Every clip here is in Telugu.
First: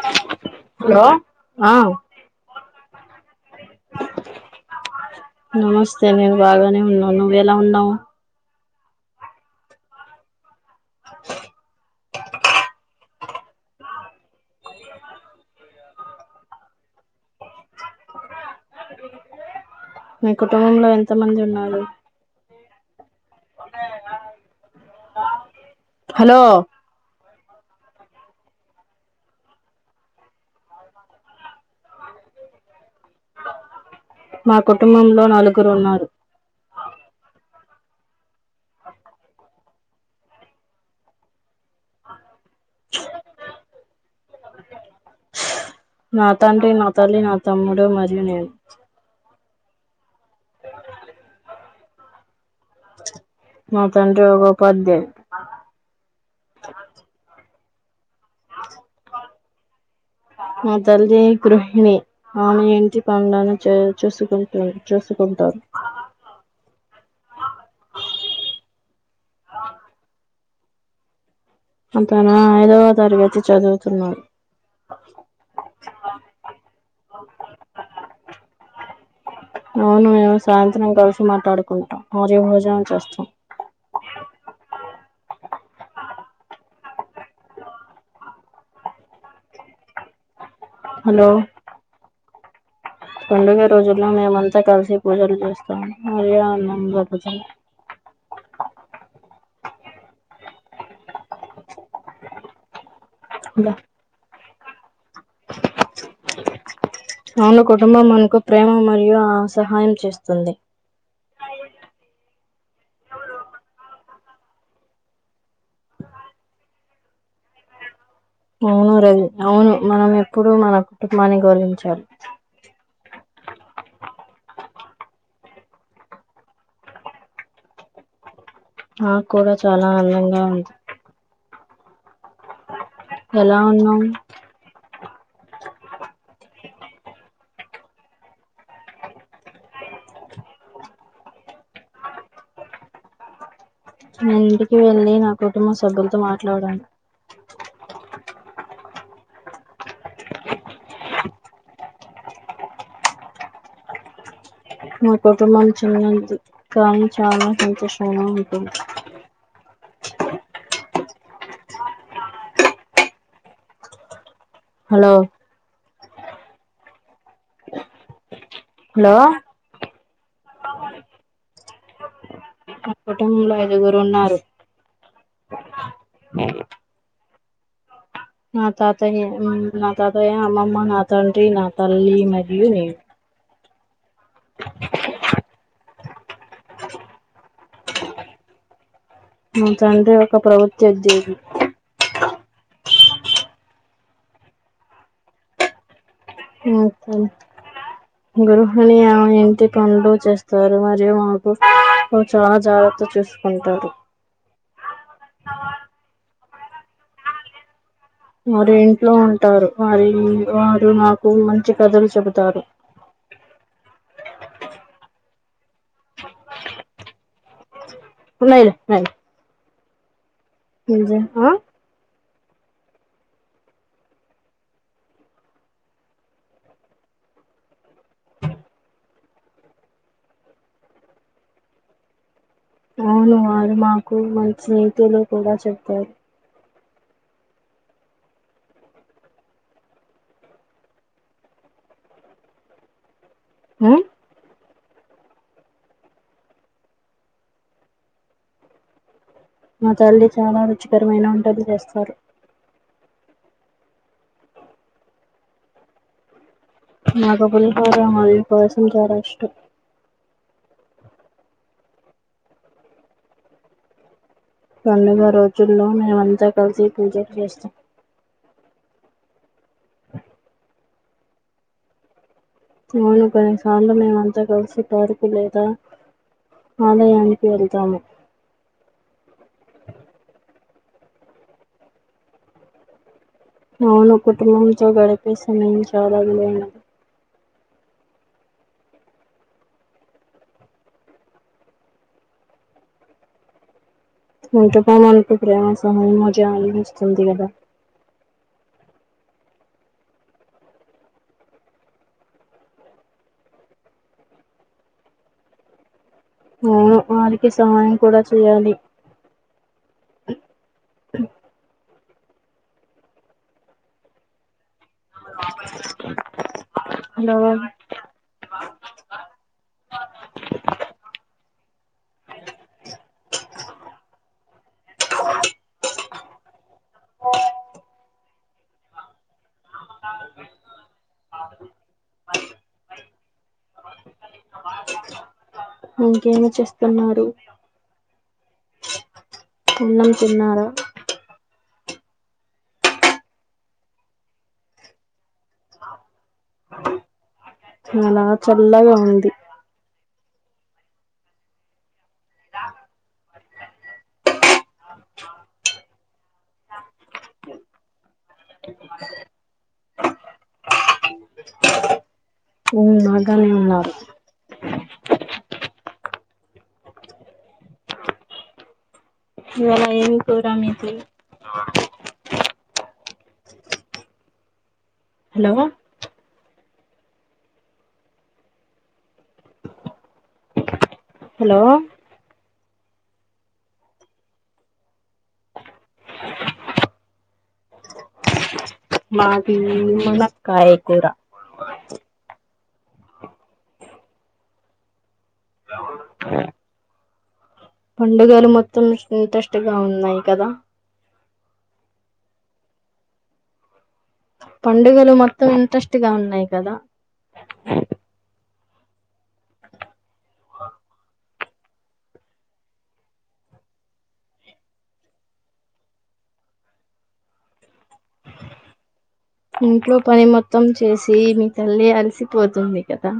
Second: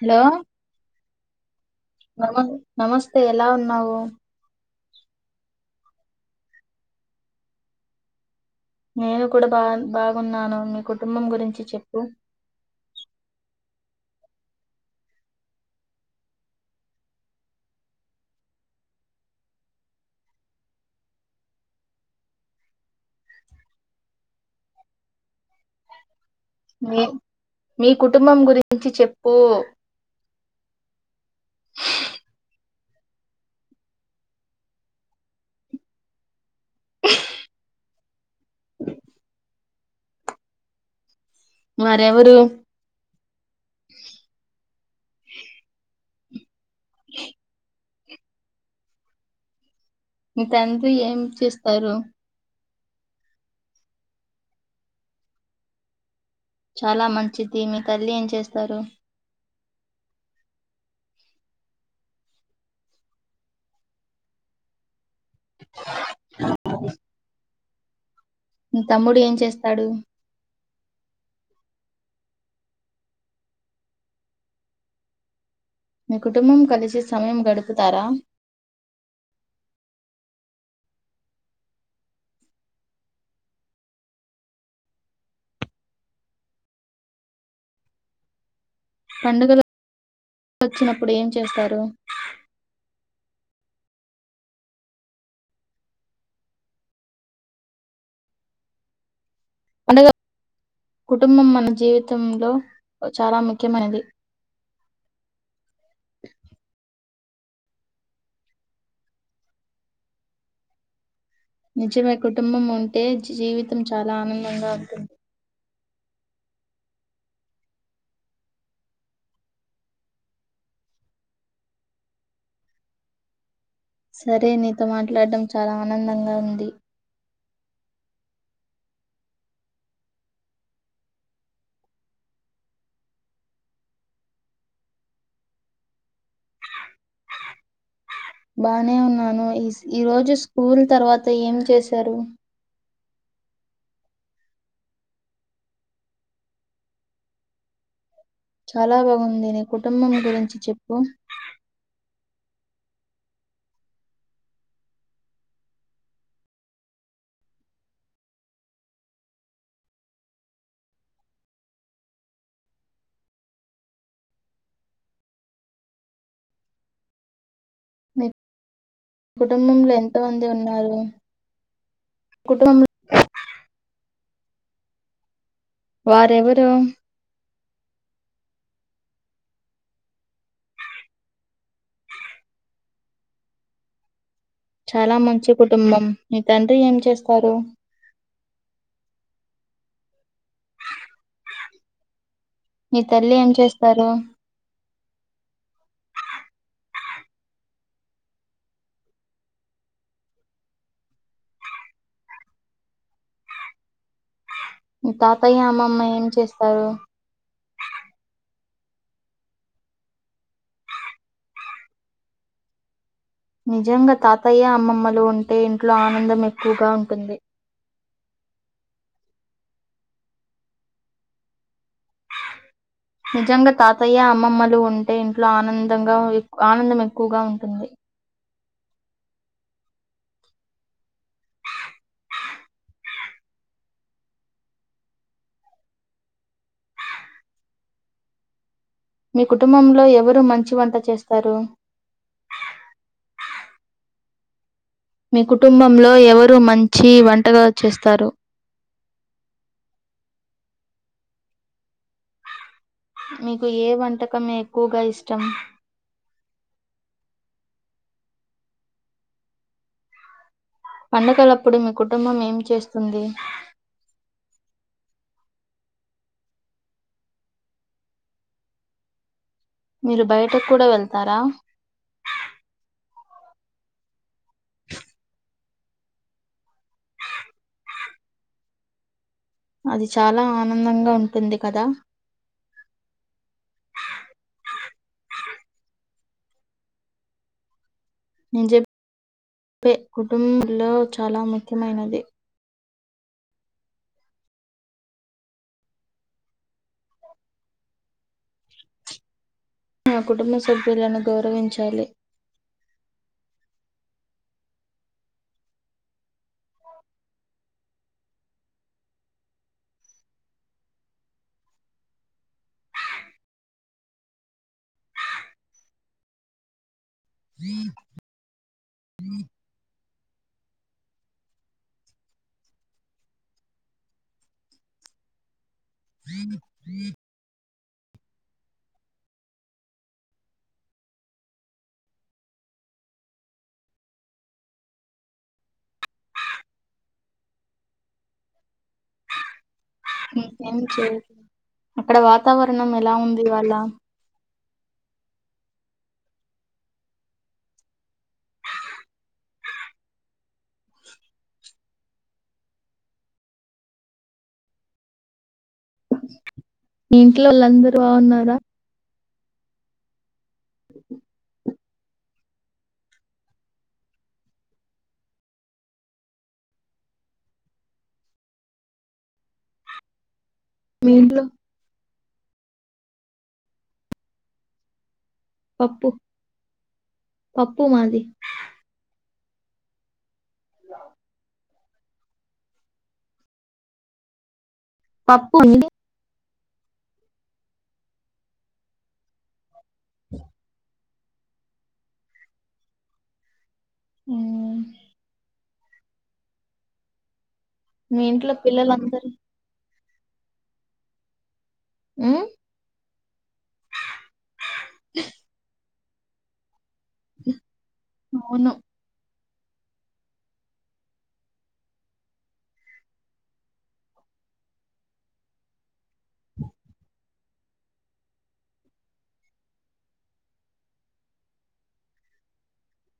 హలో హలో ఆ నమస్తే ఎలా ఉన్నావు నమస్తే నేను బాగానే ఉన్నాను నువ్వు ఎలా ఉన్నావు నేను కూడా బా బాగున్నాను మీ కుటుంబం గురించి చెప్పు మీ కుటుంబంలో ఎంత మంది ఉన్నారు హలో మీ మీ కుటుంబం గురించి చెప్పు [inaudible] మా కుటుంబంలో నలుగురు ఉన్నారు వారేవరు హ [inaudible] నా తండ్రి నా తల్లి నా తమ్ముడు మరియు నేను మీ తండ్రి ఏం చేస్తారు మా తండ్రి ఒక ఉపాద్యాయుడు ఈమె తల్లి ఏం చేస్తారు [inaudible] [unintelligible] మా తల్లి గృహిణి ఆమే ఇంటి పనులన్ని చేయు చూసుకుంటు చూసు ఉంటారు మీ తమ్ముడు ఏం చేస్తాడు అంతేనా ఐదవ తరగతి చదువుతున్నారు. మీ కుటుంబం కలిసి సమయం గడుపుతారా? అవును సాయంత్రం కలిసి మాట్లాడుకుంటాం, రోజు [unintelligible] భోజనం చేస్తాం పండుగలొచ్చినప్పుడు ఏం హలో చేస్తారు? పండుగ రోజుల్లో మేమంతా కలిసి పూజలు చేస్తాము [unintelligible] కుటుంబం మన జీవితంలో చాలా ముఖ్యమైనది. అవును కుటుంబం మనకు ప్రేమ మరియు ఆ సహాయం చేస్తుంది. నిజమే కుటుంబం ఉంటే జీవితం చాలా ఆనందంగా ఉంటుంది అవును రవి అవును మనం ఎప్పుడు మన కుటుంబాన్ని గౌరవించాలి సరే నీతో మాట్లాడ్డమ్ చాలా ఆనందంగా ఉంది. నాక్కుడా చాలా అందంగా ఉంది. ఎలా ఉన్నావు? బానే ఉన్నాను ఈ ఈ రోజు స్కూల్ తర్వాత ఏం చేశారు? నే ఇంటికి వెళ్ళి నా కుటుంబ సభ్యులతో మాట్లాడాను. చాలా బాగుంది నీ కుటుంబం గురించి చెప్పు? నా కుటుంబమ్ చాలా ఇది, కానీ చాలా సంతోషంగా ఉంటుంది. హలో మీ హలో కుటుంబంలో ఎంతోమంది ఉన్నారు? కుటుంబం కుటుంలో ఐదుగురున్నారు. వారెవరు? నా తాతయ నా తాతయ, అమ్మమ్మ నా తండ్రి నా తల్లి మరియు నేను. మీ తండ్రి ఏం చేస్తారు? మా తండ్రి ఒక ప్రభుత్వ ఉద్యోగి. మీ తల్లి ఏం చేస్తారు? ఉద్యోగి గృహిని ఆమె ఇంటి పనులు చేస్తారు మరియు మాకు చాలా జాగ్రత్ గ చూసుకుంటారు. మీ తాతయ్య, అమ్మమ్మ ఏం చేస్తారు? వారు ఇంట్లో ఉంటారు మరియు వారు నాకు మంచి కథలు చెబుతారు. నిజంగా తాతయ్య, అమ్మమ్మలు ఉంటే ఇంట్లో ఆనందం ఎక్కువుగా ఉంటుంది. లేదు అదే నిజం ఆ నిజంగా తాతయ్య, అమ్మమ్మలు ఉంటే ఇంట్లో ఆనందంగా ఆనందం ఎక్కువగా ఉంటుంది. అవును వారు మాకు మంచి తెలుగు కూడా చెప్తారు మీ కుటుంబంలో ఎవరు మంచి వంట చేస్తారు? ఆ మీ కుటుంబంలో ఎవరు మంచి వంటగా చేస్తారు? మా తల్లి చాలా రుచికరమైన వంటలు చేస్తారు. నీకు ఏ వంటకమ్ ఎక్కువగా ఇష్టం? నాకు పులిహోర మల్లి పెసర గారెలిస్టం. పండగలప్పుడు మీ కుటుంబం ఏం చేస్తుంది? పండుగ రోజుల్లో మేమంతా కలిసి పూజల్ జేస్తాం. మీరు బయటక్కూడా వెళ్తారా? అవును కొన్నిసార్లు మేమంతా కలిసి పార్కు లేదా ఆలయానికి వెళ్తాము. అది చాలా ఆనందంగా ఉంటుంది కదా? అ వును కుటుంబంతో గడిపే సమయం చాలా విలువైనది. నేన్ చెప్పే కుటుంబంలో చాలా ముఖ్యమైనది. కుటుంబమంటే [unintelligible] సమయం జాలినిస్తుంది గదా ఆ కుటుంబ సభ్యులను గౌరవించాలి. అవును వారికి సహాయం కూడా చేయాలి హలో అ ఓ ఇంకేమి చేస్తున్నారు [inaudible] అన్నం తిన్నారా ఇంకేం చేయ అక్కడ వాతావరణం ఎలా ఉంది వాళ్ళ అలా చల్లగా ఉంది మీ ఇంట్లో వాళ్ళు అందరు బాగున్నారా బాగానే ఉన్నారు ఇవాళ ఏమి కూర మీది మీ ఇంట్లో హలో పప్పు పప్పు మాది హలో పప్పు అండి మాది మునక్కాయ కూర ఉం మీ పండుగలు ఇంట్లో మొత్తం పిల్లలందరూ ఇంట్రెస్ట్ గా ఉన్నాయి కదా ఉ పండుగలు మొత్తం ఇంట్రెస్ట్ గా ఉన్నాయి కదా అవును ఆ [inaudible] ఇంట్లో పని మొత్తం చేసి మీ తల్లి అలసిపోతుంది కదా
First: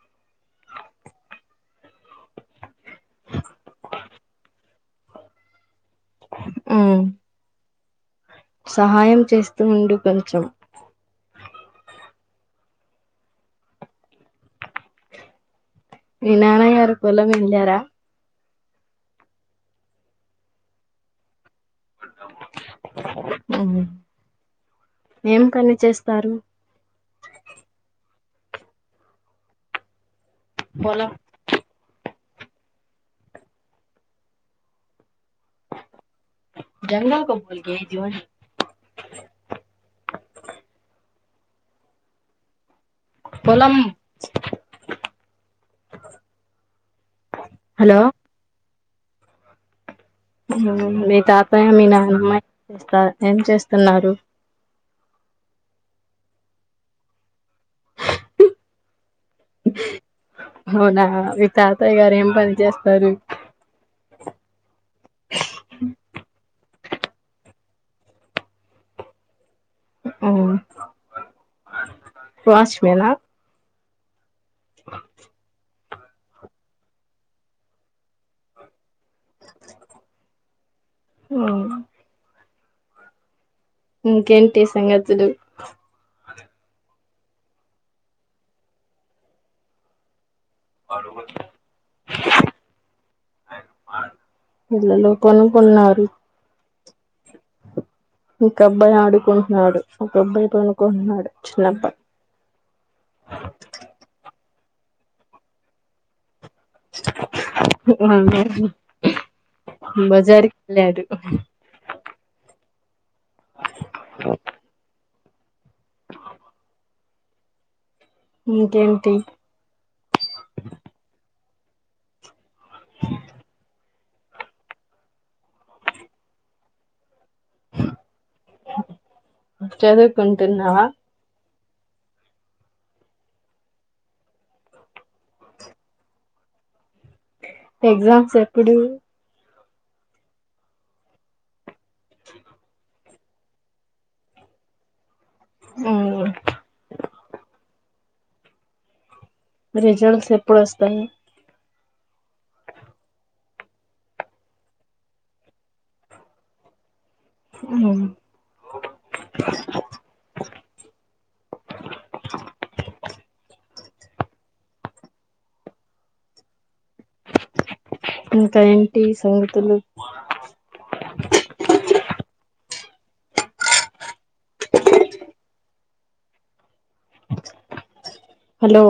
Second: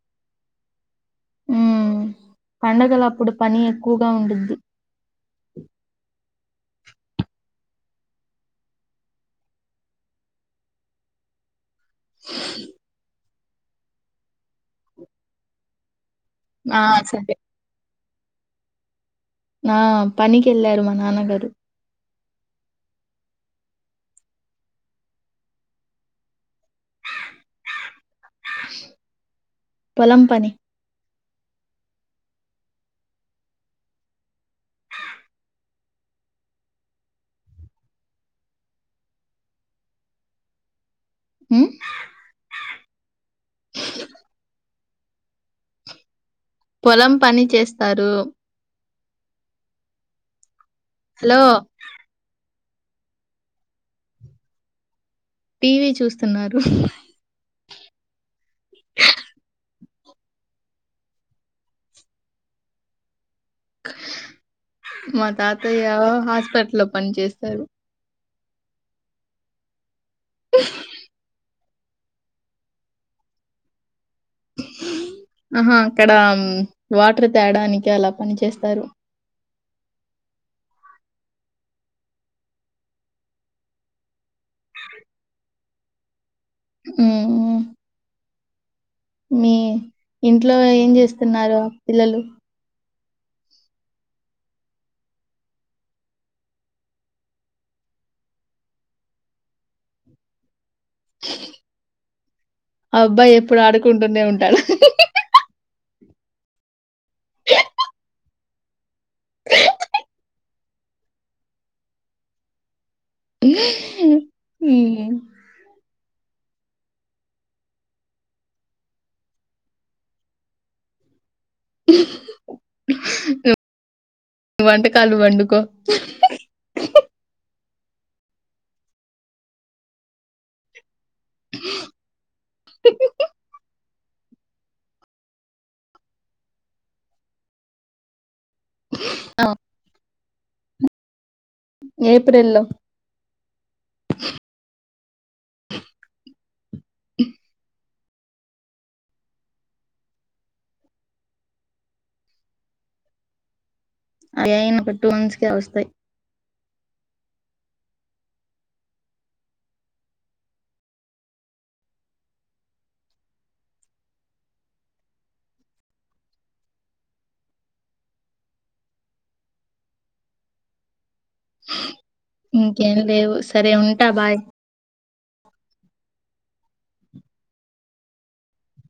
[inaudible] ఉమ్ పండగల అప్పుడు పని ఎక్కువగా ఉంటుంది ఆ సహాయం చేస్తూ ఉండు కొంచెం [inaudible] మీ ఆ నాన్నగారు పొలం సరే వెళ్లారా నా పనికి వెళ్ళారు మా నాన్నగారు ఓహో ఏం పని చేస్తారు పొలం పని పొలం జంగల్ క పనికి పో ఉం పొలం పొలం పని హలో చేస్తారు మీ హలో తాతయ్య మీ నాన్నమ్మ చేస్తా ఏం చేస్తున్నారు టీవీ చూస్తున్నారు అవునా మీ తాతయ్య గారు ఏం పని చేస్తారు మా తాతయ్య హాస్పిటల్ లో పని చేస్తారు వాచ్మేన ఆ [inaudible] అక్కడ వాటర్ తేడానికి అలా పని చేస్తారు ఉం ఇంకేంటి సంగతులు ఉమ్మ్ మీ ఇంట్లో ఏం చేస్తున్నారు పిల్లలు పిల్లలు కొనుక్కున్నారు ఇంక్ అబ్బాయి ఆడుకుంట్నాడు ఒక అబ్బాయి పను ఆబ్బాయి ఎప్పుడు ఆడుకుంటూనే ఉంటడ్ వందోహి బజారిక్ ఎల్లాడు మ్మ్ అ ఇంకేంటి యొ వంటకాల్ వండుకో చదువుకుంటున్నావ ఎగ్జామ్స్ ఎప్పుడు ఆ ఏప్రేల్ లో ఉమ్ రిజల్ట్స్ ఎప్పుడ్ ఒస్తాయి అయి అయినక టూ మంత్స్ కే ఒస్తాయ్ మ్ ఇంకా ఏంటి సంగతులు ఇంకేమిలేవు సరే ఉంటా బాయ్ హలో